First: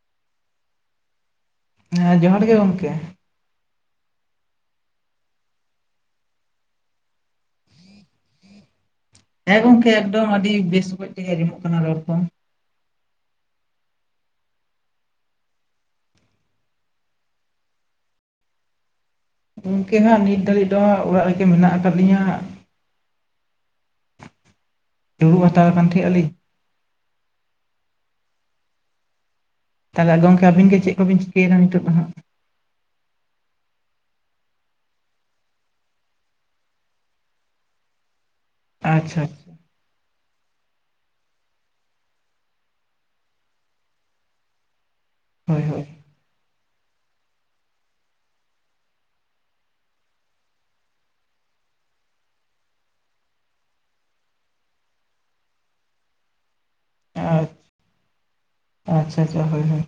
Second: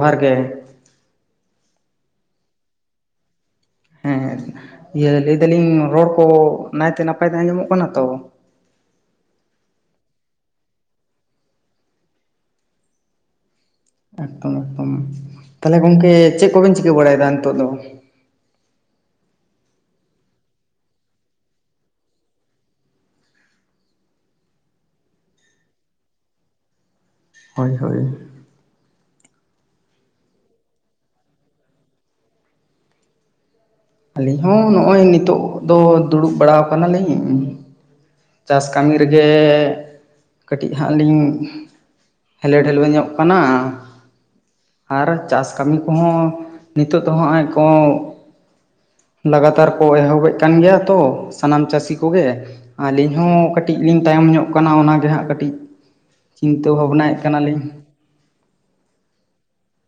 ᱡᱚᱦᱟᱨ ᱜᱮ, ᱦᱮᱸ ᱡᱚᱦᱟᱨ ᱜᱮ ᱜᱚᱢᱠᱮ᱾ ᱦᱮᱸ ᱤᱭᱟᱹ ᱞᱟᱹᱭ ᱫᱟᱹᱞᱤᱧ ᱨᱚᱲ ᱠᱚ ᱱᱟᱭᱛᱮ ᱱᱟᱯᱟᱭ ᱛᱮ ᱟᱸᱡᱚᱢᱚᱜ ᱠᱟᱱᱟ ᱛᱚ? ᱦᱮᱸ ᱜᱚᱝᱠᱮ ᱮᱠᱫᱚᱢ ᱟᱹᱰᱤ ᱵᱮᱥ ᱚᱠᱚᱡ ᱛᱮᱜᱮ ᱟᱸᱡᱚᱢᱚᱜ ᱠᱟᱱᱟ ᱨᱚᱲ ᱠᱚ᱾ ᱮᱠᱫᱚᱢ ᱮᱠᱫᱚᱢ ᱛᱟᱦᱚᱞᱮ ᱜᱚᱝᱠᱮ ᱪᱮᱫ ᱠᱚᱵᱮᱱ ᱪᱤᱠᱟᱹ ᱵᱟᱲᱟᱭᱮᱫᱟ ᱱᱤᱛᱚᱜ ᱫᱚ? ᱜᱚᱝᱠᱮ ᱦᱟᱸᱜ ᱱᱤᱛ ᱫᱷᱟᱹᱨᱤᱡ ᱫᱚ ᱚᱲᱟᱜ ᱨᱮᱜᱮ ᱢᱮᱱᱟᱜ ᱟᱠᱟᱫ ᱞᱤᱧᱟᱹ, ᱫᱩᱲᱩᱵ ᱦᱟᱛᱟᱲ ᱟᱠᱟᱱ ᱛᱟᱦᱮᱸᱜ ᱟᱹᱞᱤᱧ᱾ ᱦᱳᱭ ᱦᱳᱭ ᱦᱳᱭ ᱾ ᱛᱟᱦᱚᱞᱮ ᱜᱚᱢᱠᱮ ᱟᱵᱤᱱ ᱜᱮ ᱪᱮᱫ ᱠᱚᱵᱤᱱ ᱪᱤᱠᱟᱹᱭᱫᱟ ᱱᱤᱛᱚᱜ ᱫᱚ ᱦᱟᱜᱸ? ᱟᱹᱞᱤᱧ ᱦᱚᱸ ᱱᱚᱜᱼᱚᱭ ᱱᱤᱛᱚᱜ ᱫᱚ ᱫᱩᱲᱩᱵ ᱵᱟᱲᱟ ᱠᱟᱱᱟᱞᱤᱧ᱾ ᱪᱟᱥ ᱠᱟᱹᱢᱤ ᱟᱪᱪᱷᱟ ᱨᱮᱜᱮ ᱟᱪᱪᱷᱟ ᱠᱟᱹᱴᱤᱡ ᱦᱟᱸᱜ ᱞᱤᱧ ᱦᱮᱞᱮ ᱰᱷᱮᱞᱳ ᱧᱚᱜ ᱟᱠᱟᱱᱟ ᱟᱨ ᱪᱟᱥ ᱦᱳᱭ ᱠᱟᱹᱢᱤ ᱦᱳᱭ ᱠᱚᱦᱚᱸ ᱱᱤᱛᱚᱜ ᱫᱚ ᱦᱚᱸᱜᱼᱚᱭ ᱠᱚ ᱞᱟᱜᱟᱛᱟᱨ ᱠᱚ ᱮᱦᱚᱵᱮᱫ ᱠᱟᱱ ᱜᱮᱭᱟ ᱛᱚ ᱥᱟᱱᱟᱢ ᱪᱟᱹᱥᱤ ᱠᱚᱜᱮ᱾ ᱟᱹᱞᱤᱧ ᱦᱚᱸ ᱠᱟᱹᱴᱤᱡ ᱞᱤᱧ ᱛᱟᱭᱚᱢ ᱧᱚᱜ ᱠᱟᱱᱟ ᱚᱱᱟ ᱜᱮ ᱦᱟᱸᱜ ᱠᱟᱹᱴᱤᱡ, ᱪᱤᱱᱛᱟᱹ ᱵᱷᱟᱵᱱᱟᱭᱮᱫ ᱠᱟᱱᱟᱞᱤᱧ᱾ ᱟᱪᱪᱷᱟ ᱟᱪᱪᱷᱟ ᱦᱳᱭ ᱦᱳᱭ᱾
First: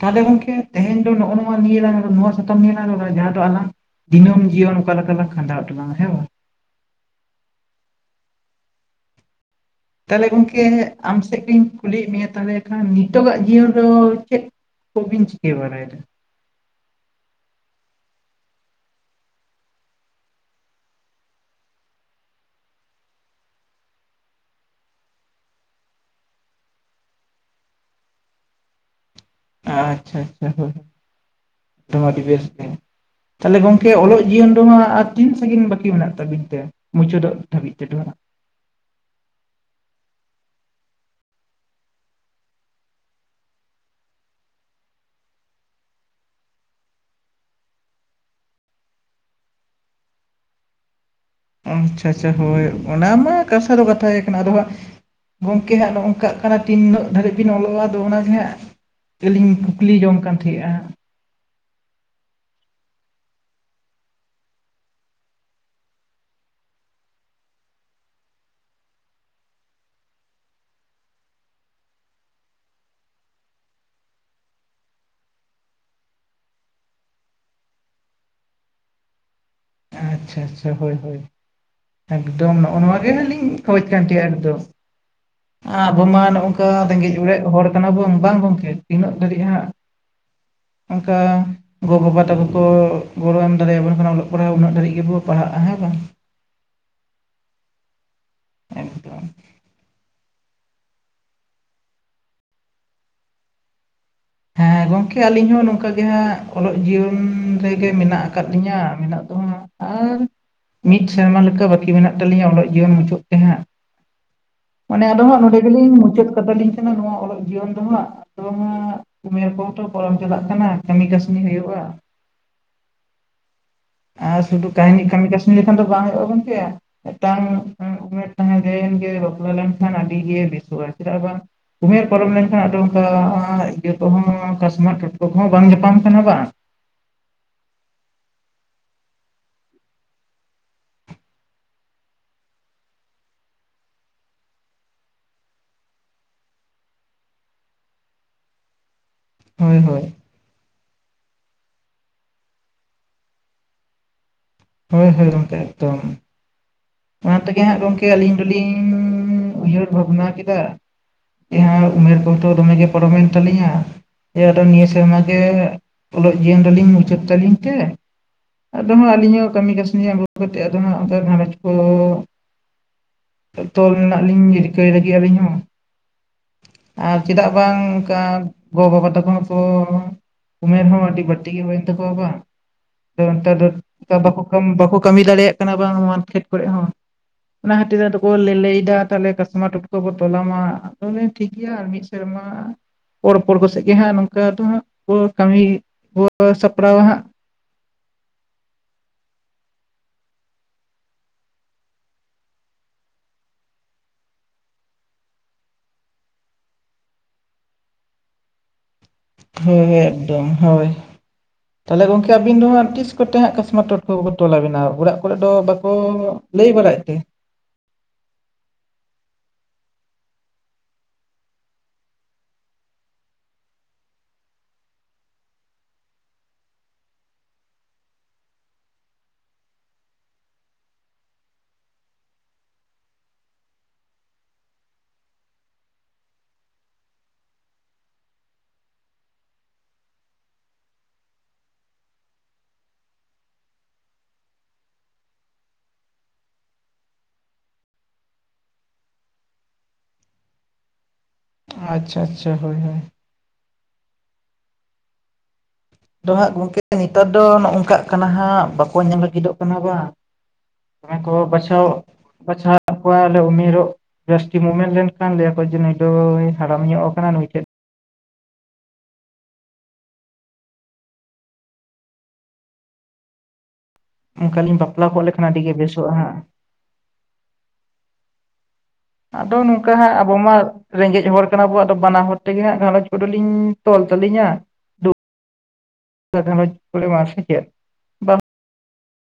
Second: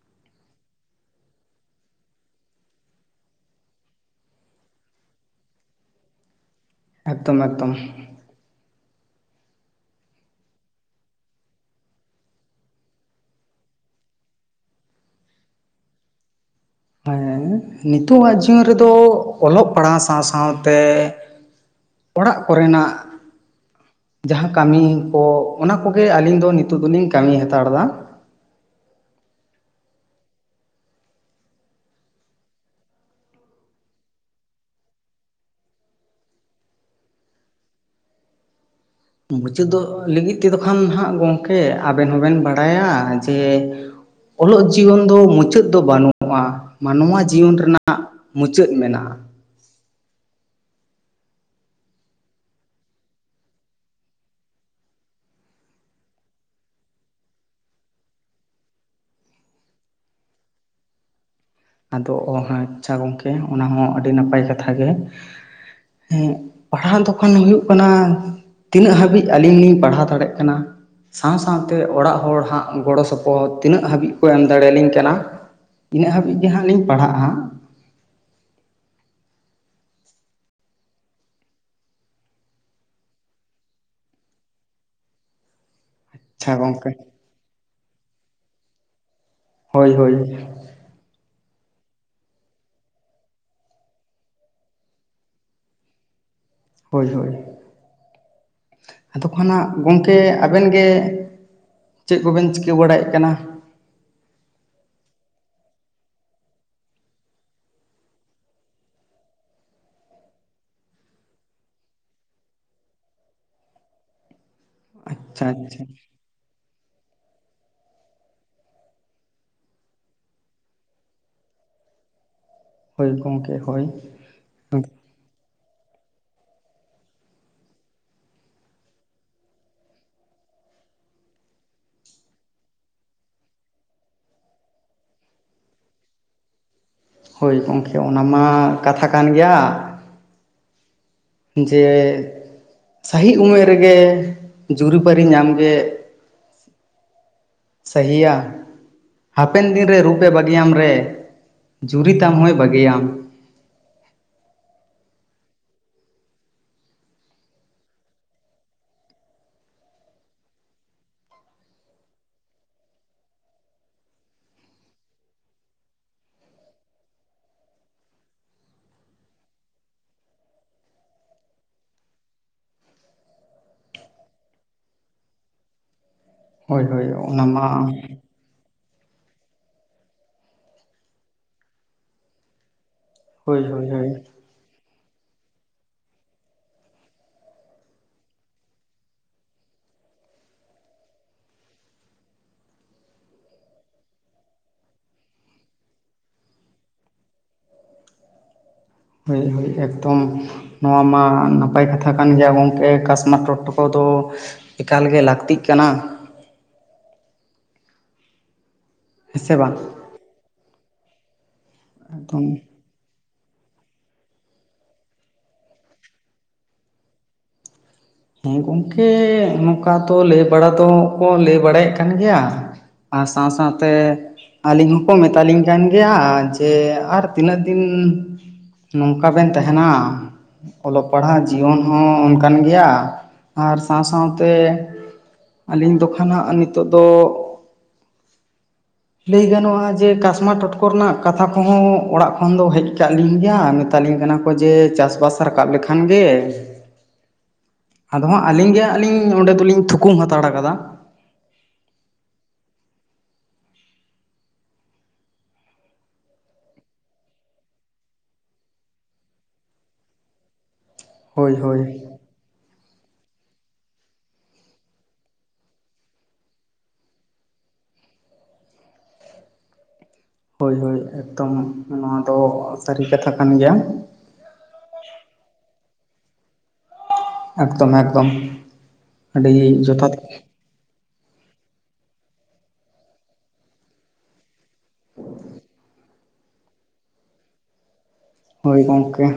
ᱛᱟᱦᱚᱞᱮ ᱜᱚᱝᱠᱮ ᱛᱮᱦᱮᱧ ᱫᱚ ᱱᱚᱜᱼᱚ ᱱᱚᱣᱟ ᱱᱤᱭᱟᱹ ᱞᱟᱝ ᱱᱚᱣᱟ ᱥᱟᱛᱟᱢ ᱱᱤᱭᱟᱹ ᱞᱟᱝ ᱡᱟᱦᱟᱸ ᱫᱚ ᱟᱞᱟᱝ ᱫᱤᱹᱢ ᱡᱤᱭᱚᱱ ᱚᱠᱟ ᱞᱮᱠᱟ ᱞᱟᱝ ᱠᱷᱟᱸᱰᱟᱣ ᱮᱜ ᱛᱟᱞᱟᱝ-ᱟ ᱦᱮᱸ ᱵᱟᱝ? ᱮᱠᱫᱚᱢ ᱮᱠᱫᱚᱢ ᱛᱟᱦᱚᱞᱮ ᱜᱚᱝᱠᱮ ᱟᱢ ᱥᱮᱫ ᱜᱮᱧ ᱠᱩᱞᱤᱭᱮᱫ ᱢᱮᱭᱟ ᱛᱟᱦᱚᱞᱮ ᱠᱷᱟᱱ ᱱᱤᱛᱚᱜᱟᱜ ᱡᱤᱭᱚᱱ ᱨᱮᱫᱚ ᱪᱮᱫ? ᱠᱚᱵᱤᱱ ᱪᱤᱠ ᱵᱟᱨᱟᱭ ᱫᱟ? ᱦᱮᱱ ᱱᱤᱛᱚᱜ ᱟᱜ ᱡᱤᱭᱚᱱ ᱨᱮᱫᱚ ᱚᱞᱚᱜ ᱯᱟᱲᱦᱟᱣ ᱥᱟᱶ ᱥᱟᱶᱛᱮ ᱚᱲᱟᱜ ᱠᱚᱨᱮᱱᱟᱜ ᱡᱟᱦᱟᱸ ᱠᱟᱹᱢᱤ ᱠᱚ ᱚᱱᱟ ᱠᱚᱜᱮ ᱟᱹᱞᱤᱧ ᱫᱚ ᱱᱤᱛᱚᱜ ᱫᱚᱞᱤᱧ ᱠᱟᱹᱢᱤ ᱦᱟᱛᱟᱲ ᱫᱟ᱾ ᱟᱪᱪᱷᱟ ᱪᱷᱟ ᱦᱳᱭ ᱟᱹᱰᱤ ᱵᱮᱥ ᱯᱮ ᱛᱟᱦᱚᱞᱮ ᱜᱚᱝᱠᱮ ᱚᱞᱚᱜ ᱡᱤᱭᱚᱱ ᱫᱚ ᱦᱟᱜ ᱟᱨ ᱛᱤᱱ ᱥᱟᱜᱤᱧ ᱵᱟᱠᱤ ᱢᱮᱱᱟᱜ ᱛᱟᱵᱤᱱ ᱛᱮ? ᱢᱩᱪᱟᱹᱫᱚᱜ ᱫᱷᱟᱹᱵᱤᱡ ᱛᱮᱫᱚ ᱦᱟᱜ? ᱢᱩᱪᱟᱹᱫᱚᱜ ᱞᱟᱹᱜᱤᱫ ᱛᱮᱫᱚ ᱠᱷᱟᱱ ᱦᱟᱜᱸ ᱜᱚᱝᱠᱮ ᱟᱵᱮᱱ ᱦᱚᱸᱵᱮᱱ ᱵᱟᱲᱟᱭᱟ ᱡᱮ- ᱚᱞᱚᱜ ᱡᱤᱭᱚᱱ ᱫᱚ ᱢᱩᱪᱟᱹᱫ ᱫᱚ ᱵᱟᱹᱱᱩᱜᱼᱟ ᱢᱟᱱᱣᱟ ᱡᱤᱭᱚᱱ ᱨᱮᱱᱟᱜ ᱢᱩᱪᱟᱹᱫ ᱢᱮᱱᱟᱜᱼᱟ᱾ ᱟᱪᱪᱷᱟ ᱪᱷᱟ ᱦᱳᱭ ᱚᱱᱟ ᱢᱟ ᱠᱟᱛᱷᱟ ᱫᱚ ᱠᱟᱛᱷᱟ ᱜᱮ ᱠᱟᱱᱟ ᱟᱫᱚ ᱦᱟᱸᱜ᱾ ᱜᱚᱝᱠᱮ ᱦᱟᱸᱜ ᱱᱚ ᱱᱚᱝᱠᱟᱜ ᱠᱟᱱᱟ ᱛᱤᱱᱟᱹᱜ ᱫᱷᱟᱹᱨᱤᱡ ᱵᱤᱱ ᱚᱞᱚᱜᱼᱟ ᱟᱫᱚ ᱚᱱᱟᱜᱮ ᱦᱟᱸᱜ ᱟᱹᱞᱤᱧ ᱠᱩᱠᱞᱤ ᱡᱚᱢ ᱠᱟᱱ ᱛᱟᱦᱮᱸᱜᱼᱟ? ᱟᱫᱚ ᱚ ᱟᱪᱪᱷᱟ ᱜᱚᱝᱠᱮ ᱚᱱᱟ ᱦᱚᱸ ᱟᱹᱰᱤ ᱱᱟᱯᱟᱭ ᱠᱟᱛᱷᱟ ᱜᱮ᱾ ᱦᱩᱸ ᱯᱟᱲᱦᱟᱜ ᱫᱚᱠᱷᱚᱱ ᱦᱩᱭᱩᱜ ᱠᱟᱱᱟ᱾ ᱛᱤᱱᱟᱹᱜ ᱫᱦᱟᱵᱤᱡ ᱟᱞᱤᱧ ᱠ ᱦᱟᱹᱵᱤᱡ ᱟᱞᱤᱧ ᱞᱤᱧ ᱯᱟᱲᱦᱟᱣ ᱫᱟᱲᱭᱟᱜ ᱠᱟᱱᱟ᱾ ᱥᱟᱶ ᱥᱟᱶᱛᱮ ᱚᱲᱟᱜ ᱦᱚᱲ ᱦᱟᱸᱜ ᱜᱚᱲᱚ ᱥᱚᱯᱚᱦᱚᱫ ᱛᱤᱱᱟᱹᱜ ᱦᱟᱹᱵᱤᱡ ᱠᱚ ᱮᱢ ᱫᱟᱲᱮᱭᱟᱞᱤᱧ ᱠᱟᱱᱟ᱾ ᱤᱱᱟᱹᱜ ᱦᱟᱹᱵᱤᱡ ᱜᱮ ᱦᱟᱸᱜ ᱞᱤᱧ ᱯᱟᱲᱦᱟᱜᱼᱟ᱾ ᱟᱪᱪᱷᱟ ᱟᱪᱪᱷᱟ ᱦᱳᱭ ᱦᱳᱭ ᱮᱠᱫᱚᱢ ᱱᱚᱜ-ᱟ ᱱᱚᱣᱟ ᱜᱮ ᱦᱟᱸᱜ ᱞᱤᱧ ᱠᱷᱚᱡ ᱠᱟᱱ ᱛᱟᱦᱮᱸᱫ-ᱟ ᱮᱠᱫᱚᱢ ᱟᱵᱚ ᱢᱟ ᱱᱚᱜ ᱟᱪᱪᱷᱟ ᱚᱝᱠᱟ ᱜᱚᱝᱠᱮ ᱨᱮᱸᱜᱮᱡ ᱚᱨᱮᱡ ᱦᱚᱲ ᱠᱟᱱᱟ ᱵᱚᱱ ᱵᱟᱝ ᱜᱚᱝᱠᱮ ᱛᱤᱱᱟᱹᱜ ᱫᱷᱟᱹᱨᱤᱡ ᱦᱟᱸᱜ ᱦᱳᱭ ᱦᱳᱭ ᱚᱱᱠᱟ ᱜᱚ ᱵᱟᱵᱟ ᱛᱟᱠᱚ ᱜᱚ ᱜᱚᱲᱚ ᱮᱢ ᱫᱟᱲᱮ ᱟᱵᱚᱱ ᱚᱞᱚᱜ ᱯᱟᱲᱦᱟᱜ ᱩᱱᱟᱹᱜ ᱫᱷᱟᱹᱨᱤᱡ ᱜᱮᱵᱚ ᱯᱟᱲᱦᱟᱜ-ᱟ ᱦᱮᱸ ᱵᱟᱝ ᱦᱳᱭ ᱦᱳᱭ ᱮᱠᱫᱚᱢ ᱟᱫᱚ ᱠᱷᱟᱱᱟᱜ ᱜᱚᱝᱠᱮ ᱟᱵᱮᱱ ᱜᱮ ᱪᱮᱫ ᱠᱚᱵᱮᱱ ᱪᱤᱠᱟᱹ ᱵᱟᱲᱟᱭᱮᱫ ᱠᱟᱱᱟ? ᱦᱮᱸ ᱜᱚᱝᱠᱮ ᱟᱞᱤᱧ ᱦᱚᱸ ᱱᱚᱝᱠᱟ ᱜᱮ ᱦᱟᱸᱜ ᱚᱞᱚᱜ ᱡᱤᱭᱚᱱ ᱨᱮᱜᱮ ᱢᱮᱱᱟᱜ ᱟᱠᱟᱫ ᱞᱤᱧᱟᱹ ᱢᱮᱱᱟᱜ ᱫᱚ ᱦᱟᱸᱜ ᱟᱨ ᱢᱤᱫ ᱥᱮᱨᱢᱟ ᱞᱮᱠᱟ ᱵᱟᱹᱠᱤ ᱢᱮᱱᱟᱜ ᱛᱟᱹᱞᱤᱧᱟ ᱚᱞᱚᱜ ᱡᱤᱭᱚᱱ ᱢᱩᱪᱟᱹᱫ ᱛᱮ ᱦᱟᱸᱜ ᱢᱟᱱᱮ ᱟᱫᱚ ᱦᱟᱸᱜ ᱟᱪᱪᱷᱟ ᱱᱚᱰᱮ ᱟᱪᱪᱷᱟ ᱜᱮᱞᱤᱧ ᱢᱩᱪᱟᱹᱫ ᱠᱟᱛᱟᱞᱤᱧ ᱠᱟᱱᱟ ᱱᱚᱣᱟ ᱚᱞᱚᱜ ᱡᱤᱭᱚᱱ ᱫᱚ ᱦᱟᱸᱜ ᱟᱫᱚ ᱦᱟᱸᱜ ᱩᱢᱮᱨ ᱠᱚᱦᱚᱸ ᱛᱚ ᱯᱟᱨᱚᱢ ᱪᱟᱞᱟᱜ ᱠᱟᱱᱟ ᱠᱟᱹᱢᱤ ᱠᱟᱹᱥᱱᱤ ᱦᱩᱭᱩᱜ-ᱟ ᱦᱳᱭ ᱜᱚᱝᱠᱮ ᱦᱳᱭ ᱟᱨ ᱥᱩᱫᱩ ᱠᱟᱹᱦᱱᱤ ᱠᱟᱹᱢᱤ ᱠᱟᱹᱥᱱᱤ ᱞᱮᱠᱷᱟᱱ ᱫᱚ ᱵᱟᱝ ᱦᱩᱭᱩᱜ-ᱟ ᱜᱚᱝᱠᱮ ᱢᱤᱫᱴᱟᱝ ᱩᱢᱮᱨ ᱛᱟᱦᱮᱸ ᱜᱮ ᱵᱟᱯᱞᱟ ᱞᱮᱱᱠᱷᱟᱱ ᱟᱹᱰᱤᱜᱮ ᱵᱮᱥᱚᱜ-ᱟ ᱪᱮᱫᱟᱜ ᱵᱟᱝ ᱩᱢᱮᱨ ᱯᱟᱨᱚᱢ ᱞᱮᱱᱠᱷᱟᱱ ᱟᱫᱚ ᱚᱱᱠᱟ ᱤᱭᱟᱹ ᱠᱚᱦᱚᱸ ᱠᱟᱥᱢᱟᱨ ᱴᱚᱴᱠᱚ ᱠᱚᱦᱚᱸ ᱵᱟᱝ ᱧᱟᱯᱟᱢ ᱠᱟᱱᱟ ᱵᱟᱝ ᱦᱳᱭ ᱜᱚᱝᱠᱮ ᱚᱱᱟ ᱢᱟ ᱠᱟᱛᱷᱟ ᱠᱟᱱ ᱜᱮᱭᱟ ᱡᱮ ᱥᱟᱦᱤ ᱩᱢᱮᱨ ᱨᱮᱜᱮ ᱡᱩᱨᱤᱯᱟᱨᱤ ᱧᱟᱢᱜᱮ ᱥᱟᱦᱤᱭᱟ ᱦᱟᱯᱮᱱ ᱦᱳᱭ ᱫᱤᱱᱨᱮ ᱦᱳᱭ ᱨᱩᱯ ᱯᱮ ᱵᱟᱜᱤᱭᱟᱢ ᱨᱮ ᱡᱩᱨᱤ ᱛᱟᱢ ᱦᱚᱸᱭ ᱵᱟᱜᱤᱭᱟᱢ ᱦᱳᱭ ᱦᱳᱭ ᱜᱚᱝᱠᱮ ᱮᱠᱫᱚᱢ ᱚᱱᱟ ᱛᱮᱜᱮ ᱦᱟᱸᱜ ᱜᱚᱝᱠᱮ ᱟᱹᱞᱤᱧ ᱫᱚᱞᱤᱧ ᱩᱭᱦᱟᱹᱨ ᱵᱷᱟᱵᱽᱱᱟ ᱠᱮᱫᱟ ᱠᱮ ᱦᱟᱨ ᱩᱢᱮᱨ ᱵᱚᱞᱛᱮᱫᱚ ᱫᱚᱢᱮ ᱜᱮ ᱯᱟᱨᱚᱢᱮᱱ ᱛᱟᱞᱤᱧᱟ ᱟᱫᱚ ᱱᱤᱭᱟᱹ ᱥᱮᱨᱢᱟ ᱜᱮ ᱚᱞᱚᱜ ᱡᱤᱭᱚᱱ ᱫᱚ ᱞᱤᱧ ᱢᱩᱪᱟᱹᱫ ᱛᱟᱹᱞᱤᱧ ᱛᱮ ᱟᱫᱚ ᱦᱟᱸᱜ ᱟᱹᱞᱤᱧ ᱦᱚᱸ ᱠᱟᱹᱢᱤ ᱠᱟᱹᱥᱱᱤ ᱟᱹᱜᱩ ᱠᱟᱛᱮᱫ ᱟᱫᱚ ᱦᱟᱸᱜ ᱜᱷᱟᱨᱚᱸᱡᱽ ᱛᱚ ᱛᱚᱞ ᱢᱮᱱᱟᱜ ᱞᱤᱧ ᱨᱤᱠᱟᱹᱭ ᱞᱟᱹᱜᱤᱫ ᱟᱹᱞᱤᱧ ᱦᱚᱸ ᱾ ᱦᱳᱭ ᱦᱳᱭ ᱟᱨ ᱚᱱᱟ ᱪᱮᱫᱟᱜ ᱢᱟ ᱵᱟᱝ ᱚᱝᱠᱟ ᱜᱚ ᱵᱟᱵᱟ ᱛᱟᱠᱚ ᱦᱚᱸ ᱠᱚ ᱩᱢᱮᱨ ᱦᱚᱸ ᱟᱹᱰᱤ ᱵᱟᱹᱲᱛᱤ ᱜᱮ ᱦᱩᱭᱮᱱ ᱛᱟᱠᱚᱣᱟ ᱵᱟᱝ, ᱟᱫᱚ ᱱᱮᱛᱟᱨ ᱦᱳᱭ ᱫᱚ ᱦᱳᱭ ᱦᱳᱭ ᱵᱟᱠᱚ ᱵᱟᱠᱚ ᱠᱟᱹᱢᱤ ᱫᱟᱲᱮᱭᱟᱜ ᱠᱟᱱᱟ ᱵᱟᱝ ᱱᱚᱣᱟ ᱠᱷᱮᱛ ᱠᱚᱨᱮᱜ ᱦᱚᱸ᱾ ᱚᱱᱟ ᱠᱷᱟᱹᱛᱤᱨ ᱟᱫᱚ ᱠᱚ ᱞᱟᱹ ᱞᱟᱹᱭᱫᱟ ᱛᱟᱦᱞᱮ ᱠᱟᱥᱢᱟᱨ ᱴᱚᱴᱠᱚ ᱵᱚ ᱛᱚᱞᱟᱢᱟ᱾ ᱚᱱᱮ ᱴᱷᱤᱠ ᱜᱮᱭᱟ ᱟᱨ ᱢᱤᱫ ᱥᱮᱨᱢᱟ ᱯᱚᱲ ᱯᱚᱲ ᱠᱚ ᱥᱮᱫ ᱜᱮ ᱦᱟᱸᱜ ᱱᱚᱝᱠᱟ ᱫᱚ ᱦᱟᱸᱜ ᱠᱚ ᱠᱟᱹᱢᱤ ᱠᱚ ᱥᱟᱯᱲᱟᱣᱟ ᱦᱟᱸᱜ, ᱦᱳᱭ ᱦᱳᱭ ᱮᱠᱫᱚᱢ, ᱱᱚᱣᱟ ᱢᱟ ᱱᱟᱯᱟᱭ ᱠᱟᱛᱷᱟ ᱠᱟᱱ ᱜᱮᱭᱟ ᱜᱚᱝᱠᱮ ᱠᱟᱥᱢᱟᱨ ᱴᱚᱴᱠᱚ ᱫᱚ, ᱮᱠᱟᱞᱜᱮ ᱞᱟᱹᱠᱛᱤᱜ ᱠᱟᱱᱟ᱾ ᱥᱮ ᱵᱟᱝ ᱦᱮᱸ ᱦᱮᱸ ᱮᱠᱫᱚᱢ ᱦᱳᱭ ᱛᱟᱦᱞᱮ ᱜᱚᱝᱠᱮ ᱮᱠᱫᱚᱢ ᱟᱹᱵᱤᱱ ᱫᱚ ᱦᱟᱸᱜ ᱛᱤᱥ ᱠᱚᱛᱮ ᱦᱟᱸᱜ ᱠᱟᱥᱢᱟᱨ ᱴᱚᱴᱠᱚ ᱠᱚ ᱛᱚᱞ ᱟᱵᱤᱱᱟ ᱩᱲᱟᱜ ᱠᱚᱨᱮ ᱫᱚ ᱵᱟᱠᱚ ᱞᱟᱹᱭ ᱵᱟᱲᱟᱭᱮᱫ ᱛᱮ? ᱦᱮᱸ ᱜᱚᱝᱠᱮ ᱱᱚᱝᱠᱟ ᱛᱚ ᱞᱟᱹᱭ ᱵᱟᱲᱟ ᱫᱚ ᱠᱚ ᱞᱟᱹᱭ ᱵᱟᱲᱟᱭᱮᱫ ᱠᱟᱱ ᱜᱮᱭᱟ, ᱟᱨ ᱥᱟᱶ ᱥᱟᱶᱛᱮ ᱟᱹᱞᱤᱧ ᱦᱚᱸᱠᱚ ᱢᱮᱛᱟᱞᱤᱧ ᱠᱟᱱ ᱜᱮᱭᱟ ᱡᱮ ᱟᱨ ᱛᱤᱱᱟᱹᱜ ᱫᱤᱱ ᱱᱚᱝᱠᱟ ᱵᱮᱱ ᱛᱟᱦᱮᱸᱱᱟ ᱚᱞᱚᱜ ᱯᱟᱲᱦᱟᱜ ᱡᱤᱭᱚᱱ ᱦᱚᱸ ᱚᱱᱠᱟᱱ ᱜᱮᱭᱟ, ᱟᱨ ᱥᱟᱶ ᱥᱟᱶᱛᱮ ᱟᱹᱞᱤᱧ ᱫᱚ ᱠᱷᱟᱱ ᱦᱟᱸᱜ ᱱᱤᱛᱚᱜ ᱫᱚ [inaudible] ᱞᱟᱹᱭ ᱜᱟᱱᱚᱜ-ᱟ ᱡᱮ ᱠᱟᱥᱢᱟᱨ ᱴᱚᱴᱠᱚ ᱨᱮᱱᱟᱜ ᱠᱟᱛᱷᱟ ᱠᱚᱦᱚᱸ ᱚᱲᱟᱜ ᱠᱷᱚᱱ ᱫᱚ ᱦᱮᱡ ᱠᱟᱜ ᱞᱤᱧ ᱜᱮᱭᱟ, ᱢᱮᱛᱟᱞᱤᱧ ᱠᱟᱱᱟ ᱠᱚ ᱡᱮ ᱪᱟᱥ ᱵᱟᱥ ᱨᱟᱠᱟᱵ ᱞᱮᱠᱷᱟᱱ ᱜᱮ ᱟᱫᱚ ᱦᱟᱸᱜ ᱟᱹᱞᱤᱧ ᱜᱮ ᱦᱟᱸᱜ ᱞᱤᱧ ᱚᱸᱰᱮ ᱫᱚᱞᱤᱧ ᱛᱷᱩᱠᱩᱢ ᱦᱟᱛᱟᱲ ᱟᱠᱟᱫᱟ᱾ ᱟᱪᱪᱷᱟ ᱟᱪᱪᱷᱟ ᱦᱳᱭ ᱦᱳᱭ᱾ ᱟᱫᱚ ᱦᱟᱸᱜ ᱜᱚᱝᱠᱮ ᱱᱮᱛᱟᱨ ᱫᱚ ᱱᱚᱝᱠᱟᱜ ᱠᱟᱱᱟ ᱦᱟᱸᱜ ᱵᱟᱠᱚ ᱧᱮᱞ ᱞᱟᱹᱜᱤᱫᱚᱜ ᱠᱟᱱᱟ ᱵᱟᱝ, ᱚᱝᱠᱟ ᱠᱚ ᱦᱳᱭ ᱦᱳᱭ ᱵᱟᱪᱷᱟᱣ ᱵᱟᱪᱷᱟᱣ ᱢᱮᱱᱟᱜ ᱠᱚᱣᱟ ᱟᱫᱚ ᱩᱢᱮᱨᱚᱜ ᱡᱟᱹᱥᱛᱤ ᱩᱢᱮᱨ ᱞᱮᱱᱠᱷᱟᱱ ᱞᱟᱹᱭᱟᱠᱚ ᱡᱮ ᱱᱩᱭ ᱫᱚᱭ ᱦᱟᱲᱟᱢ ᱧᱚᱜ ᱟᱠᱟᱱᱟ ᱱᱩᱭ ᱴᱷᱮᱱ ᱦᱳᱭ ᱦᱳᱭ ᱮᱠᱫᱚᱢ ᱱᱚᱣᱟ ᱫᱚ ᱥᱟᱹᱨᱤ ᱠᱟᱱ ᱜᱮᱭᱟ᱾ ᱚᱱᱠᱟ ᱞᱤᱧ ᱵᱟᱯᱞᱟ ᱠᱚᱜ ᱞᱮᱠᱷᱟᱱ ᱟᱹᱰᱤ ᱜᱮ ᱵᱮᱥᱚᱜᱼᱟ ᱦᱟᱸᱜ, ᱮᱠᱫᱚᱢ ᱮᱠᱫᱚᱢ᱾ ᱟᱹᱰᱤ ᱟᱫᱚ ᱱᱚᱝᱠᱟ ᱡᱚᱛᱷᱟᱛ ᱦᱟᱸᱜ ᱟᱵᱚ ᱢᱟ ᱨᱮᱸᱜᱮᱡ ᱦᱚᱲ ᱠᱟᱱᱟᱵᱚ ᱟᱫᱚ ᱵᱟᱱᱟ ᱦᱚᱲ ᱛᱮᱜᱮ ᱦᱟᱜ ᱜᱷᱟᱹᱨᱚᱧᱡᱽ ᱠᱚ ᱞᱤᱧ ᱛᱚᱞ ᱛᱟᱹᱞᱤᱧᱟ ᱾ [unintelligible] ᱦᱚᱭ ᱜᱚᱢᱠᱮ,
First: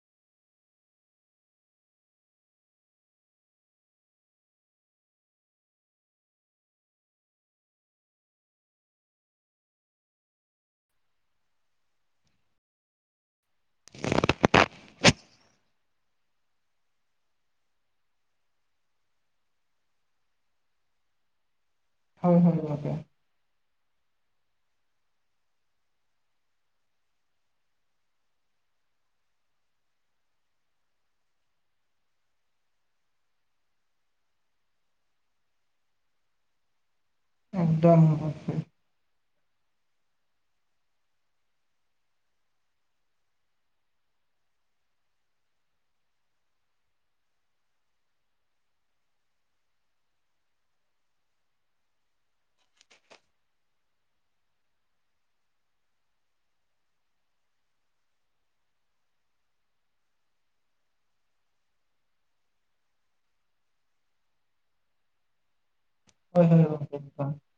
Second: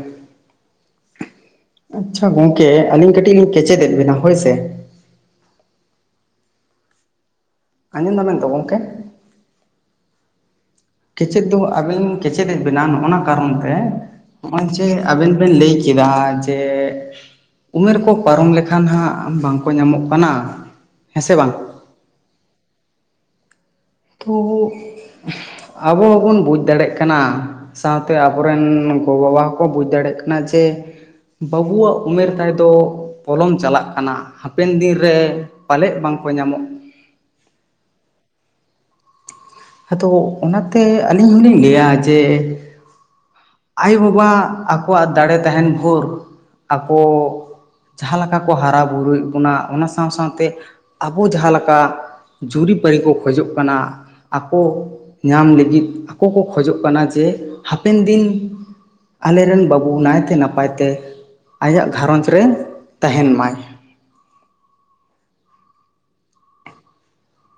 ᱟᱪᱪᱷᱟ ᱜᱚᱝᱠᱮ ᱟᱹᱞᱤᱧ ᱠᱟᱹᱴᱤᱡ ᱞᱤᱧ ᱠᱮᱪᱮᱫᱮᱫ ᱵᱮᱱᱟ ᱦᱳᱭ ᱥᱮ? ᱟᱸᱡᱚᱢᱫᱟ ᱵᱮᱱ ᱛᱚ ᱜᱚᱢᱠᱮ? ᱠᱮᱪᱮᱫ ᱫᱚ ᱟᱹᱵᱤᱱ ᱠᱮᱪᱮᱫ ᱮ ᱵᱮᱱᱟᱣ ᱱᱚᱜᱼᱱᱟ ᱠᱟᱨᱚᱱ ᱛᱮ ᱱᱚᱜᱼᱚᱭ ᱡᱮ ᱟᱵᱮᱱ ᱵᱮᱱ ᱞᱟᱹᱭ ᱠᱮᱫᱟ ᱡᱮ ᱩᱢᱮᱨ ᱠᱚ ᱯᱟᱨᱚᱢ ᱞᱮᱠᱷᱟᱱ ᱦᱟᱸᱜ ᱵᱟᱝᱠᱚ ᱧᱟᱢᱚᱜ ᱠᱟᱱᱟ ᱦᱮᱸ ᱥᱮ ᱵᱟᱝ? ᱦᱳᱭ ᱦᱳᱭ ᱜᱚᱝᱠᱮ, ᱛᱚ ᱟᱵᱚ ᱦᱚᱸᱵᱚᱱ ᱵᱩᱡᱽ ᱫᱟᱲᱮᱮᱜ ᱠᱟᱱᱟ, ᱥᱟᱶᱛᱮ ᱟᱵᱚᱨᱮᱱ ᱜᱚᱵᱟᱵᱟ ᱦᱚᱸᱠᱚ ᱵᱩᱡᱽ ᱫᱟᱲᱮᱜ ᱠᱟᱱᱟ ᱡᱮ ᱵᱟᱹᱵᱩᱣᱟᱜ ᱩᱢᱮᱨ ᱛᱟᱭ ᱫᱚ ᱯᱚᱞᱚᱢ ᱪᱟᱞᱟᱜ ᱠᱟᱱᱟ ᱦᱟᱯᱮᱱ ᱫᱤᱱ ᱨᱮ ᱯᱟᱞᱮᱫ ᱵᱟᱝᱠᱚ ᱧᱟᱢᱚᱜ, ᱮᱠᱫᱚᱢ [unintelligible] ᱟᱫᱚ ᱚᱱᱟᱛᱮ ᱟᱹᱞᱤᱧ ᱦᱚᱞᱤᱧ ᱞᱟᱹᱭᱟ ᱡᱮ, ᱟᱭᱩᱼᱵᱟᱵᱟ ᱟᱠᱚᱣᱟᱜ ᱫᱟᱲᱮ ᱛᱟᱦᱮᱱ ᱵᱷᱳᱨ ᱟᱠᱚ ᱡᱟᱦᱟᱸ ᱞᱮᱠᱟ ᱠᱚ ᱦᱟᱨᱟ ᱵᱩᱨᱩᱭᱮᱫ ᱵᱚᱱᱟ ᱚᱱᱟ ᱥᱟᱶ ᱥᱟᱶᱛᱮ ᱟᱵᱚ ᱡᱟᱦᱟᱸ ᱞᱮᱠᱟ ᱡᱩᱨᱤᱼᱯᱟᱨᱤ ᱠᱚ ᱠᱷᱚᱡᱚᱜ ᱠᱟᱱᱟ ᱟᱠᱚ ᱧᱟᱢ ᱞᱟᱹᱜᱤᱫ ᱟᱠᱚ ᱠᱚ ᱠᱷᱚᱡᱚᱜ ᱠᱟᱱᱟ ᱡᱮ ᱦᱟᱯᱮᱱ ᱫᱤᱱ ᱟᱞᱮᱨᱮᱱ ᱵᱟᱹᱵᱩ ᱱᱟᱭᱛᱮ ᱱᱟᱯᱟᱭ ᱛᱮ ᱟᱭᱟᱜ ᱜᱷᱟᱨᱚᱸᱡᱽ ᱨᱮ ᱛᱟᱦᱮᱱ ᱢᱟᱭ᱾ [unintelligible] [inaudible]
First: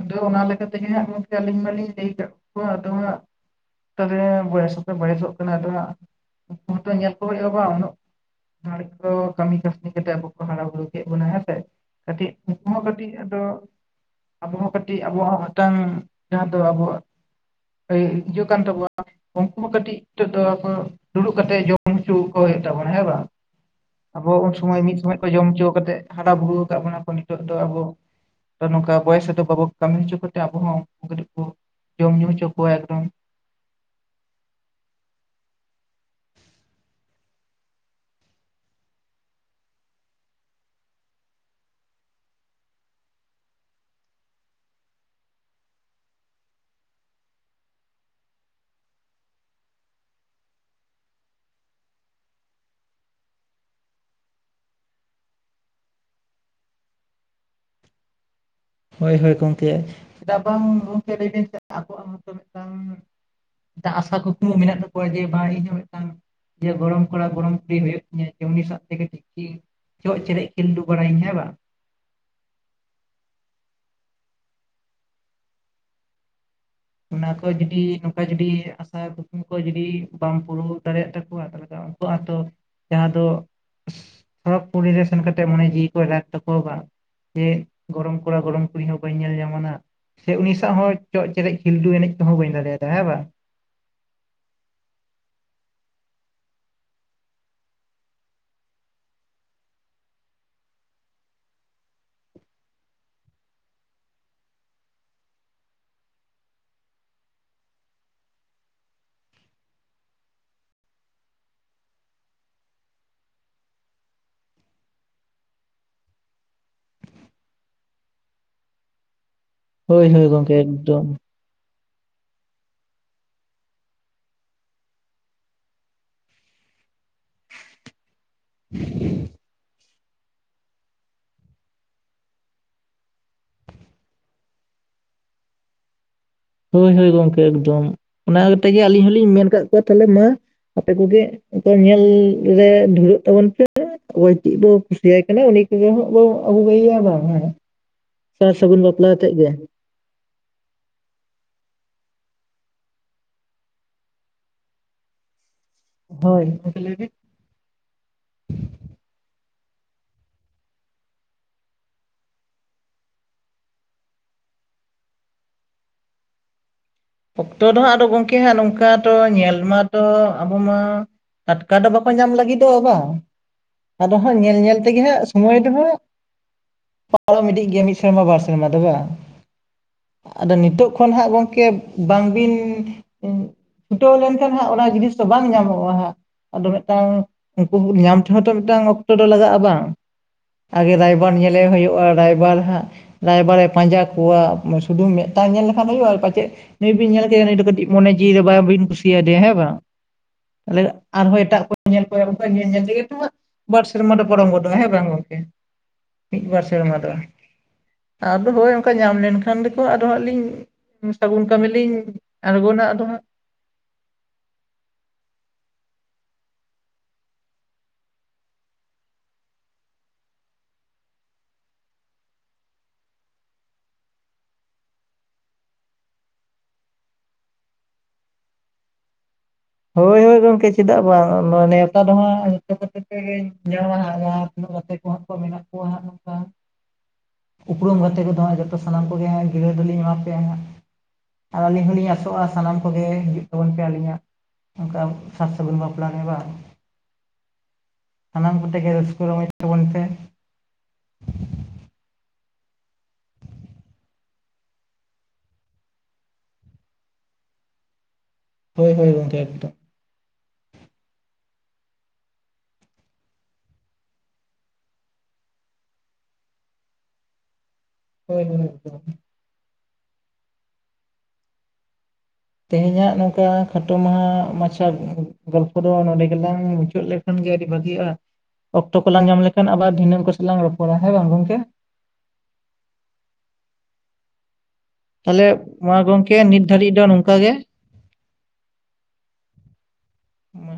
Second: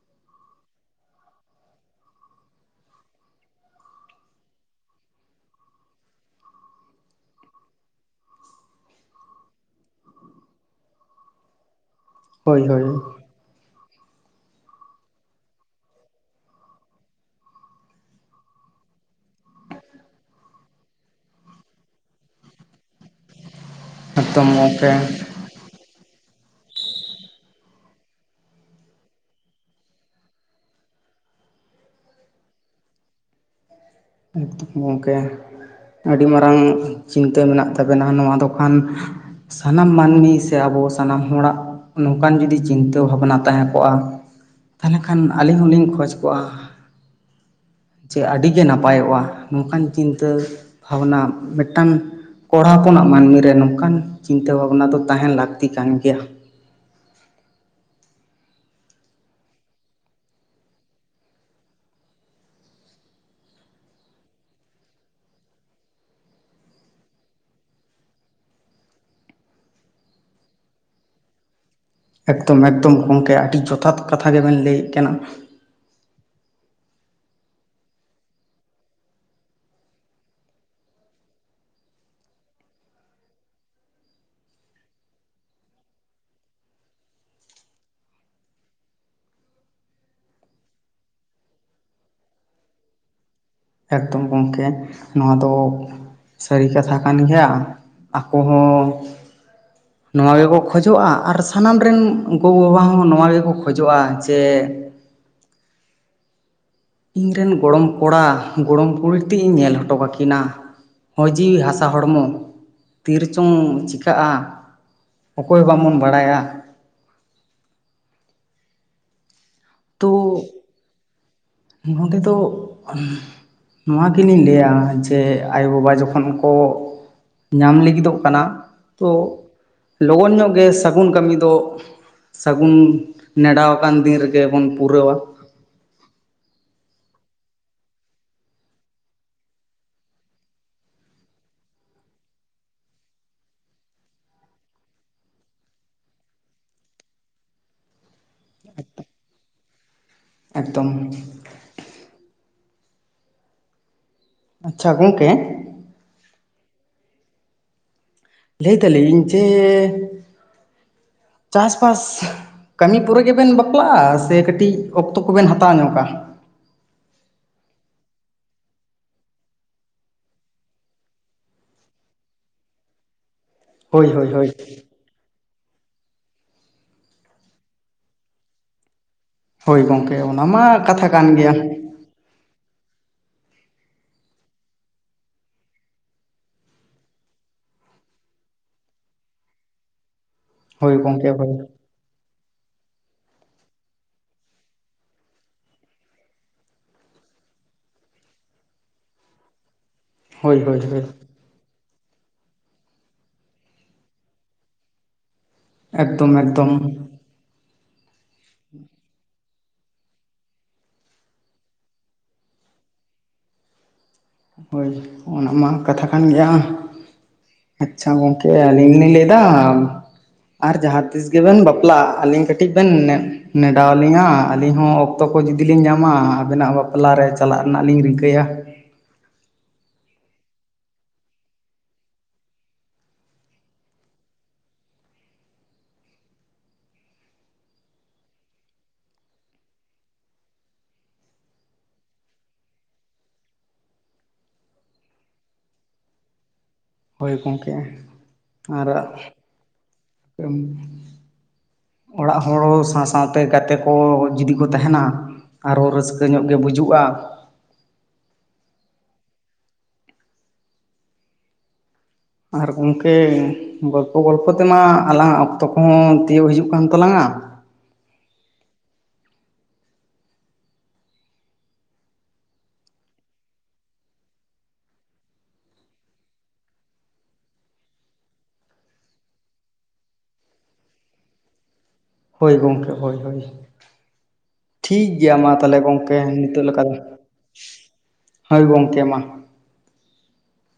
ᱟᱫᱚ ᱚᱱᱟ ᱞᱮᱠᱟᱛᱮᱜᱮ ᱟᱫᱚ ᱜᱚᱝᱠᱮ ᱟᱹᱞᱤᱧ ᱢᱟᱞᱤᱧ ᱞᱟᱹᱭ ᱟᱠᱟᱫ ᱠᱚᱣᱟ ᱟᱫᱚ ᱦᱟᱸᱜ ᱛᱚᱵᱮ ᱵᱚᱭᱮᱥ ᱦᱚᱸ ᱠᱚ ᱵᱟᱭᱮᱥ-ᱚᱜ ᱠᱟᱱᱟ ᱟᱫᱚ ᱦᱟᱸᱜ ᱩᱱᱠᱩ ᱦᱚᱸᱛᱚ ᱧᱮᱞ ᱠᱚ ᱦᱩᱭᱩᱜ-ᱟ ᱵᱟᱝ ᱩᱱᱟᱹᱜ ᱦᱚᱲ ᱠᱚ ᱠᱟᱹᱢᱤ ᱠᱟᱹᱥᱱᱤ ᱠᱟᱛᱮᱮᱫ ᱟᱵᱚ ᱠᱚ ᱦᱟᱨᱟ ᱵᱩᱨᱩ ᱠᱮᱫ ᱵᱚᱱᱟ ᱦᱮᱸ ᱥᱮ ᱠᱟᱹᱴᱤᱡ ᱢᱤᱫ ᱦᱳᱭ ᱫᱷᱟᱣ ᱦᱳᱭ ᱠᱟᱹᱴᱤᱡ ᱟᱫᱚ ᱟᱵᱚ ᱦᱚᱸ ᱠᱟᱹᱴᱤᱡ ᱟᱵᱚ ᱦᱚᱸ ᱦᱟᱛᱟᱝ ᱡᱟᱦᱟᱸ ᱫᱚ ᱟᱵᱚᱣᱟᱜ ᱤᱡᱩᱜ ᱠᱟᱱ ᱛᱟᱵᱚᱱᱟ᱿ ᱩᱱᱠᱩ ᱦᱚᱸ ᱠᱟᱹᱴᱤᱡ ᱱᱤᱛᱚᱜ ᱫᱚ ᱟᱫᱚ ᱫᱩᱲᱩᱵ ᱠᱟᱛᱮᱮᱫ ᱡᱚᱢ ᱦᱚᱪᱚ ᱠᱚ ᱛᱵᱚᱱᱟ ᱦᱮᱸ ᱵᱟᱝ ᱟᱵᱚ ᱮᱠᱫᱚᱢ ᱩᱱ ᱥᱚᱢᱚᱭ ᱜᱚᱢᱠᱮ ᱢᱤᱫ ᱥᱚᱢᱚᱭ ᱠᱚ ᱡᱚᱢ ᱦᱚᱪᱚ ᱠᱟᱛᱮᱜ ᱦᱟᱸᱰ ᱵᱩᱨᱩ ᱟᱠᱟᱫ ᱵᱚᱱᱟ ᱠᱚ ᱱᱤᱛᱚᱜ ᱫᱚ ᱟᱵᱚ ᱱᱚᱝᱠᱟ ᱵᱚᱭᱮᱥ ᱵᱟᱵᱚ ᱠᱟᱹᱢᱤ ᱦᱚᱪᱚ ᱠᱟᱛᱮ ᱟᱵᱚ ᱦᱚᱸᱮᱱ ᱡᱚᱢ ᱧᱩ ᱦᱚᱪᱚ ᱠᱚᱣᱟ ᱮᱠᱚᱢ ᱢᱩᱠᱛᱩᱠ ᱜᱚᱝᱠᱮ ᱟᱹᱰᱤ ᱢᱟᱨᱟᱝ ᱪᱤᱱᱛᱟᱹ ᱢᱮᱱᱟᱜ ᱛᱟᱵᱮᱱᱟ ᱱᱚᱣᱟ ᱫᱚ ᱠᱷᱟᱱ ᱥᱟᱱᱟᱢ ᱢᱟᱹᱱᱢᱤ ᱥᱮ ᱟᱵᱚ ᱥᱟᱱᱟᱢ ᱦᱚᱲᱟᱜ ᱱᱚᱝᱠᱟᱱ ᱡᱩᱫᱤ ᱪᱤᱱᱛᱟᱹ ᱵᱷᱟᱵᱱᱟ ᱛᱟᱦᱮᱸ ᱠᱚᱜ-ᱟ ᱛᱟᱦᱚᱞᱮ ᱠᱷᱟᱱ ᱟᱹᱞᱤᱧ ᱦᱚᱞᱤᱧ ᱠᱷᱡᱽ ᱠᱚᱜ-ᱟ ᱡᱮ ᱟᱹᱰᱤᱜᱮ ᱱᱟᱯᱟᱭ ᱱᱟᱯᱟᱭᱚᱜ-ᱟ ᱱᱚᱝᱠᱟᱱ ᱪᱤᱱᱛᱟᱹ ᱵᱷᱟᱵᱽᱱᱟ ᱢᱤᱫᱴᱟᱝ ᱠᱚᱲᱟ ᱦᱚᱯᱚᱱᱟᱜ ᱢᱟᱹᱱᱢᱤ ᱨᱮ ᱱᱚᱝᱠᱟᱱ ᱪᱤᱱᱛᱟᱹ ᱵᱷᱟᱵᱱᱟ ᱫᱚ ᱛᱟᱦᱮᱱ ᱞᱟᱹᱠᱛᱤ ᱠᱟᱱ ᱜᱮᱭᱟ᱾ ᱦᱳᱭ ᱦᱳᱭ ᱜᱚᱢᱠᱮ ᱵᱟᱝ ᱜᱚᱝᱠᱮ ᱞᱟᱹᱭ ᱫᱤᱧᱪ ᱟᱵᱚᱣᱟᱜ ᱦᱚᱸᱛᱚ ᱢᱤᱫᱴᱟᱝ ᱟᱥᱟ ᱠᱩᱠᱢᱩ ᱢᱮᱱᱟᱜ ᱛᱟᱠᱚᱣᱟ ᱡᱮ ᱵᱟᱝ ᱤᱧᱦ ᱦᱚᱸ ᱢᱤᱫᱴᱟᱝ ᱡᱮ ᱜᱚᱲᱚᱢ ᱠᱚᱲᱟ ᱜᱚᱲᱚᱢ ᱠᱩᱲᱤ ᱦᱩᱭᱩᱜ ᱛᱤᱧᱟᱹ ᱡᱮ ᱩᱱᱤ ᱥᱟᱶ ᱛᱮ ᱜᱮ ᱪᱤᱠᱤ ᱪᱚᱜ ᱪᱮᱨᱮᱡ ᱠᱷᱤᱞᱰᱩ ᱵᱟᱲᱟᱭᱟᱹᱧ ᱦᱮᱸ ᱵᱟᱝ ᱿ ᱮᱠᱫᱚᱢ ᱮᱠᱫᱚᱢ ᱜᱚᱝᱠᱮ ᱟᱹᱰᱤ ᱡᱚᱛᱷᱟᱛ ᱠᱟᱛᱷᱟ ᱜᱮᱵᱮᱱ ᱞᱟᱹᱭᱮᱜ ᱠᱟᱱᱟ ᱾ ᱚᱱᱟ ᱠᱚ ᱡᱩᱫᱤ ᱱᱚᱝᱠᱟ ᱡᱩᱫᱤ ᱟᱥᱟ ᱠᱩᱠᱢᱩ ᱠᱚ ᱡᱩᱫᱤ ᱵᱟᱢ ᱯᱩᱨᱟᱹᱣ ᱫᱟᱲᱮᱭᱟᱜ ᱛᱟᱠᱚᱣᱟ ᱛᱟᱦᱞ ᱩᱝᱠᱩ ᱟᱛᱚ ᱛᱟᱸᱦᱮᱸ ᱫᱚ ᱥᱚᱨᱚᱠ ᱯᱩᱨᱤ ᱨᱮ ᱥᱮᱱ ᱠᱟᱛᱮᱡ ᱢᱚᱱᱮ ᱡᱤᱣᱤ ᱠᱚᱭ ᱨᱟᱠ ᱛᱟᱠᱚᱣᱟ ᱵᱟ ᱡᱮ ᱜᱚᱲᱚᱢ ᱠᱚᱲᱟ ᱜᱚᱲᱚᱢ ᱠᱩᱲᱤ ᱦᱚᱸ ᱵᱟᱹᱧ ᱧᱮᱞ ᱧᱟᱢᱟᱱᱟᱜ ᱥᱮ ᱩᱱᱤ ᱥᱟᱶ ᱦᱚᱸ ᱪᱚᱜ ᱪᱮᱨᱮᱡ ᱠᱷᱤᱞᱰᱩ ᱮᱱᱮᱡ ᱛᱮᱦᱚᱸ ᱵᱟᱹᱧ ᱫᱟᱲᱮᱭᱟᱫᱟ ᱦᱮᱸ ᱵᱟ ᱮᱠᱫᱚᱢ ᱜᱚᱝᱠᱮ ᱱᱚᱣᱟ ᱫᱚ? ᱥᱟᱹᱨᱤ ᱠᱟᱛᱷᱟ ᱠᱟᱱ ᱜᱮᱭᱟ ᱟᱠᱚ ᱦᱚᱸ [unintelligible] ᱱᱚᱶᱟ ᱜᱮᱠᱚ ᱠᱷᱚᱡᱚᱜ-ᱟ ᱟᱨ ᱥᱟᱱᱟᱢ ᱨᱮᱱ ᱜᱚᱜᱚ-ᱵᱟᱵᱟ ᱦᱚᱸ ᱱᱚᱶᱟ ᱜᱮᱠᱚ ᱠᱷᱚᱡᱚᱜ-ᱟ ᱡᱮ ᱤᱧ ᱨᱮᱱ ᱜᱚᱲᱚᱢ ᱠᱚᱲᱟ ᱜᱚᱲᱚᱢ ᱠᱩᱲᱤ ᱢᱤᱛ ᱛᱤ ᱧᱮᱞ ᱚᱴᱚ ᱠᱟᱹᱠᱤᱱᱟ᱾ ᱦᱚᱭ ᱡᱤᱣᱤ ᱦᱟᱥᱟ ᱦᱚᱲᱢᱚ ᱛᱤᱨᱮ ᱪᱚᱝ ᱪᱤᱠᱟᱜ-ᱟ? ᱚᱠᱚᱭ ᱵᱟᱝ ᱵᱚᱱ ᱵᱟᱲᱟᱭᱟ? ᱦᱚᱭ ᱦᱚᱭ ᱜᱚᱝᱠᱮ ᱮᱠᱫᱚᱢ ᱾ ᱱᱚᱸᱰᱮ ᱫᱚ ᱱᱚᱶᱟ ᱞᱤᱱ ᱤᱧ ᱞᱟᱹᱭᱟ ᱡᱮ ᱟᱭᱳ-ᱵᱟᱵᱟ ᱡᱚᱠᱷᱚᱱ ᱠᱚ ᱧᱟᱢ ᱞᱟᱹᱜᱤᱫᱚᱜ ᱠᱟᱱᱟ ᱛᱚ ᱞᱚᱜᱚᱱ ᱧᱚᱜ ᱜᱮ ᱥᱟᱹᱜᱩᱱ ᱠᱟᱹᱢᱤ ᱫᱚ ᱥᱟᱹᱜᱩᱱ ᱱᱮᱰᱟᱣ ᱟᱠᱟᱱ ᱫᱤᱱ ᱨᱮᱜᱮ ᱵᱚᱱ ᱯᱩᱨᱟᱹᱣᱟ᱾ ᱦᱚᱭ ᱦᱚᱭ ᱜᱚᱝᱠᱮ ᱮᱠᱫᱚᱢ ᱚᱱᱟ ᱠᱟᱛᱮ ᱜᱮ ᱟᱹᱞᱤᱧ ᱦᱚᱞᱤᱧ ᱢᱮᱱ ᱠᱟᱫ ᱠᱚᱣᱟ ᱛᱟᱦᱚᱞᱮ ᱢᱟ ᱟᱯᱮ ᱠᱚᱜᱮ ᱛᱚ ᱧᱮᱞ ᱨᱮ ᱫᱷᱩᱨᱟᱹᱜ ᱛᱟᱵᱚᱱ ᱯᱮ ᱚᱠᱚᱭ ᱪᱮᱫ ᱵᱚ ᱠᱩᱥᱤᱭᱟᱭ ᱠᱟᱱᱟ ᱩᱱᱤ ᱠᱚᱜᱮ ᱦᱟᱸᱜ ᱵᱚ ᱟᱹᱜᱩᱟᱭᱮᱭᱟ ᱵᱟᱝ ᱦᱮᱸ ᱥᱟᱨ ᱥᱟᱹᱜᱩᱱ ᱵᱟᱯᱞᱟ ᱛᱮᱜ ᱜᱮ ᱮᱠᱫᱚᱢ ᱟᱪᱪᱷᱟ ᱜᱚᱝᱠᱮ ᱦᱳᱭ ᱜᱚᱝᱠᱮ ᱞᱟᱹᱭᱵᱤᱱ ᱞᱟᱹᱭ ᱫᱟᱹᱞᱤᱧ ᱡᱮ ᱪᱟᱥᱵᱟᱥ ᱠᱟᱢᱤ ᱯᱚᱨᱮ ᱜᱮᱵᱮᱱ ᱵᱟᱯᱞᱟᱜ-ᱟ ᱥᱮ ᱠᱟᱹᱴᱤᱡ ᱚᱠᱛᱚ ᱠᱚᱵᱮᱱ ᱦᱟᱛᱟᱣ ᱧᱚᱜᱟ? ᱚᱠᱛᱚ ᱫᱚ ᱦᱟᱸᱜ ᱟᱫᱚ ᱜᱚᱝᱠᱮ ᱦᱟᱸᱜ ᱱᱚᱝᱠᱟ ᱛᱚ ᱧᱮᱞ ᱢᱟᱛᱚ ᱟᱵᱚ ᱢᱟ ᱴᱟᱴᱠᱟ ᱫᱚ ᱵᱟᱠᱚ ᱧᱟᱢ ᱞᱟᱹᱜᱤᱫᱚᱜ-ᱟ ᱵᱟᱝ ᱦᱳᱭ ᱟᱫᱚ ᱦᱳᱭ ᱦᱟᱸᱜ ᱦᱳᱭ ᱧᱮᱞ ᱧᱮᱞ ᱛᱮᱜᱮ ᱦᱟᱸᱜ ᱥᱚᱢᱚᱭ ᱫᱚ ᱦᱟᱸᱜ ᱯᱟᱨᱚᱢ ᱤᱫᱤᱡ ᱜᱮᱭᱟ ᱢᱤᱫ ᱥᱮᱨᱢᱟ ᱵᱟᱨ ᱥᱮᱨᱢᱟ ᱫᱚ ᱵᱟᱝ ᱦᱳᱭ ᱜᱚᱝᱠᱮ ᱚᱱᱟ ᱟᱫᱚ ᱢᱟ ᱱᱤᱛᱚᱜ ᱠᱟᱛᱷᱟ ᱠᱷᱚᱱ ᱦᱟᱸᱜ ᱠᱟᱱ ᱜᱮᱭᱟ ᱜᱚᱝᱠᱮ ᱵᱟᱝᱵᱤᱱ ᱩᱸᱜ ᱪᱷᱩᱴᱟᱹᱣ ᱞᱮᱱᱠᱷᱟᱱ ᱦᱟᱸᱜ ᱚᱱᱟ ᱡᱤᱱᱤᱥ ᱫᱚ ᱵᱟᱝ ᱧᱟᱢᱚᱜ-ᱟ ᱦᱟᱸᱜ ᱟᱫᱚ ᱢᱤᱫᱴᱟᱝ ᱩᱝᱠᱩ ᱦᱩᱸ ᱧᱟᱢ ᱛᱮᱦᱚᱸ ᱛᱚ ᱢᱤᱫᱴᱟᱝ ᱚᱠᱛᱚ ᱫᱚ ᱞᱟᱜᱟᱜ-ᱟ ᱵᱟᱝ ᱟᱜᱮ ᱦᱳᱭ ᱨᱟᱭᱵᱟᱨ ᱜᱚᱝᱠᱮ ᱦᱳᱭ ᱧᱮᱞᱮ ᱦᱩᱭᱩᱜ-ᱟ ᱨᱟᱭᱵᱟᱨ ᱦᱟᱸᱜ ᱨᱟᱭᱵᱟᱨᱮ ᱯᱟᱸᱡᱟ ᱠᱚᱣᱟ ᱩᱸ ᱥᱩᱫᱩ ᱢᱤᱫᱴᱟᱝ ᱧᱮᱞ ᱞᱮᱠᱷᱟᱱ ᱦᱩᱭᱩᱜ-ᱟ ᱯᱟᱪᱮᱜ ᱱᱩᱭ ᱵᱤᱱ ᱧᱮᱞ ᱠᱮᱫᱮᱭᱟ ᱱᱩᱭ ᱫᱚ ᱠᱟᱹᱴᱤᱡ ᱢᱚᱱᱮ ᱡᱤᱣᱤ ᱨᱮ ᱵᱟᱝ ᱵᱤᱱ ᱠᱩᱥᱤᱭᱟᱭ ᱫᱮᱭᱟ ᱦᱮᱸ ᱵᱟᱝ ᱦᱳᱭ ᱦᱳᱭ ᱛᱟᱦᱞᱮ ᱦᱳᱭ ᱟᱨᱦᱚ ᱮᱴᱟᱜ ᱠᱚ ᱧᱮᱞ ᱠᱚ ᱦᱩᱭᱩᱜ-ᱟ ᱚᱝᱠᱟ ᱧᱮᱞ ᱧᱮᱞ ᱛᱮᱜᱮ ᱛᱚ ᱦᱟᱸᱜ ᱵᱟᱨ ᱥᱮᱨᱢᱟ ᱫᱚ ᱯᱟᱨᱚᱢ ᱜᱚᱫᱚᱜ- ᱟ ᱦᱮᱸ ᱵᱟᱝ ᱜᱚᱝᱠᱮ ᱮᱠᱫᱚᱢ ᱢᱤᱫ ᱵᱟᱨ ᱮᱠᱫᱚᱢ ᱥᱮᱨᱢᱟ ᱫᱚ ᱟᱫᱚ ᱦᱳᱭ ᱚᱝᱠᱟ ᱧᱟᱢ ᱞᱮᱱᱠᱷᱟᱱ ᱫᱚᱠᱚ ᱟᱫᱚ ᱦᱟᱸᱜ ᱞᱤᱧ ᱥᱟᱹᱜᱩᱱ ᱠᱟᱹᱢᱤ ᱞᱤᱧ ᱟᱬᱜᱚᱱᱟ ᱟᱫᱚ ᱦᱟᱸᱜ ᱦᱳᱭ ᱚᱱᱟ ᱢᱟ ᱠᱟᱛᱷᱟ ᱠᱟᱱ ᱜᱮᱭᱟ᱾ ᱟᱪᱪᱷᱟ ᱜᱚᱝᱠᱮ ᱟᱹᱞᱤᱧ ᱞᱤᱧ ᱞᱟᱹᱭ ᱫᱟ ᱟᱨ ᱡᱟᱦᱟᱸ ᱛᱤᱥ ᱜᱮᱵᱮᱱ ᱵᱟᱯᱞᱟᱜ-ᱟ ᱟᱹᱞᱤᱧ ᱠᱟᱹᱴᱤᱡ ᱵᱮᱱ ᱱᱮᱜ ᱱᱮᱰᱟᱣᱟᱞᱤᱧᱟ ᱟᱹᱞᱤᱧ ᱦᱚᱸ ᱚᱠᱛᱚ ᱠᱚ ᱡᱩᱫᱤ ᱞᱤᱧ ᱧᱟᱢᱟ ᱟᱵᱮᱱᱟᱜ ᱵᱟᱯᱞᱟ ᱨᱮ ᱪᱟᱞᱟᱜ ᱨᱮᱱᱟᱜ ᱞᱤᱧ ᱨᱤᱠᱟᱹᱭᱟ᱾ ᱦᱳᱭ ᱦᱳᱭ ᱜᱚᱝᱠᱮ ᱪᱮᱫᱟᱜ ᱵᱟᱝ ᱱᱚᱶᱟ ᱱᱮᱶᱛᱟ ᱫᱚ ᱦᱟᱸᱜ ᱡᱚᱛᱚ ᱠᱚᱛᱮ ᱯᱮ ᱧᱟᱢᱟ ᱦᱟᱸᱜ ᱜᱟᱛᱮ ᱠᱚᱦᱚ ᱠᱚ ᱢᱮᱱᱟᱜ ᱠᱚᱣᱟ ᱦᱟᱸᱜ ᱱᱚᱝᱠᱟ ᱩᱯᱨᱩᱢ ᱜᱟᱛᱮ ᱠᱚᱫᱚ ᱦᱟᱸᱜ ᱡᱚᱛᱚ ᱥᱟᱱᱟᱢ ᱠᱚᱜᱮ ᱦᱟᱸᱜ ᱜᱤᱨᱟᱹ ᱫᱚᱞᱤᱧ ᱮᱢᱟ ᱯᱮᱭᱟ ᱦᱟᱸᱜ ᱾ ᱟᱨ ᱟᱹᱞᱤᱧ ᱦᱚᱞᱤᱧ ᱟᱥᱚᱜᱼᱟ ᱥᱟᱱᱟᱢ ᱠᱚᱜᱮ ᱦᱤᱡᱩᱜ ᱛᱟᱵᱚᱱ ᱯᱮ ᱟᱞᱤᱧᱟᱜ ᱚᱝᱠᱟ ᱥᱟᱨ ᱥᱟᱹᱜᱩᱱ ᱵᱟᱯᱞᱟ ᱨᱮ ᱵᱟᱝ ᱦᱳᱭ ᱜᱚᱝᱠᱮ ᱥᱟᱱᱟᱢ ᱠᱚ ᱛᱮ ᱜᱮ ᱨᱟᱹᱥᱠᱟᱹ ᱨᱚᱢᱚᱪ ᱛᱟᱵᱚᱱᱟ ᱯᱮ ᱮᱢ ᱚᱲᱟᱜ ᱦᱚᱲ ᱦᱚ ᱥᱟᱶ ᱥᱟᱶᱛᱮ ᱜᱟᱛᱮ ᱠᱚ ᱡᱩᱫᱤ ᱠᱚ ᱛᱟᱦᱮᱱᱟ ᱟᱨᱦᱚ ᱨᱟᱹᱥᱠᱟᱹ ᱧᱚᱜ ᱜᱮ ᱵᱩᱡᱩᱜᱼᱟ ᱾ ᱦᱳᱭ ᱦᱳᱭ ᱜᱚᱢᱠᱮ ᱮᱠᱫᱚᱢ, ᱟᱨ ᱜᱚᱢᱠᱮ ᱜᱚᱞᱯᱚ ᱜᱚᱞᱯᱚ ᱛᱮᱢᱟ ᱟᱞᱟᱝᱟᱜ ᱚᱠᱛᱚ ᱠᱚᱦᱚᱸ ᱛᱤᱭᱳᱜ ᱦᱤᱡᱩᱜ ᱠᱟᱱ ᱛᱟᱞᱟᱝᱟ ᱦᱳᱭ ᱦᱳᱭ ᱜᱚᱢᱠᱮ ᱛᱮᱦᱮᱧᱟᱜ ᱱᱚᱝᱠᱟ ᱠᱷᱟᱴᱚ ᱢᱟᱦᱟ ᱢᱟᱪᱷᱟ ᱜᱚᱞᱯᱚ ᱫᱚ ᱱᱚᱰᱮ ᱜᱮᱞᱟᱝ ᱢᱩᱪᱟᱹᱫ ᱞᱮᱫ ᱠᱷᱟᱱ ᱜᱮ ᱟᱹᱰᱤ ᱵᱷᱟᱜᱤᱜᱼᱟ ᱚᱠᱛᱚ ᱠᱚᱞᱟᱝ ᱧᱟᱢ ᱞᱮᱠᱷᱟᱱ ᱟᱵᱟᱨ ᱫᱷᱤᱱᱟᱹᱱ ᱠᱚᱥᱮ ᱞᱟᱝ ᱨᱚᱯᱚᱲᱟ ᱦᱮᱸ ᱵᱟᱝ ᱜᱚᱝᱠᱮ ᱦᱳᱭ ᱜᱚᱢᱠᱮ ᱦᱳᱭ ᱦᱳᱭ ᱴᱷᱤᱠ ᱜᱮᱭᱟ ᱛᱟᱦᱚᱞᱮ ᱢᱟ ᱛᱟᱦᱞᱮ ᱜᱚᱢᱠᱮ ᱜᱚᱝᱠᱮ ᱱᱤᱛ ᱱᱤᱛᱚᱜ ᱞᱮᱠᱟ ᱫᱷᱟᱹᱨᱤᱡ ᱫᱚ᱾ ᱱᱚᱝᱠᱟ ᱜᱮ ᱦᱳᱭ ᱜᱚᱢᱠᱮ ᱢᱟ᱾ ᱢᱟ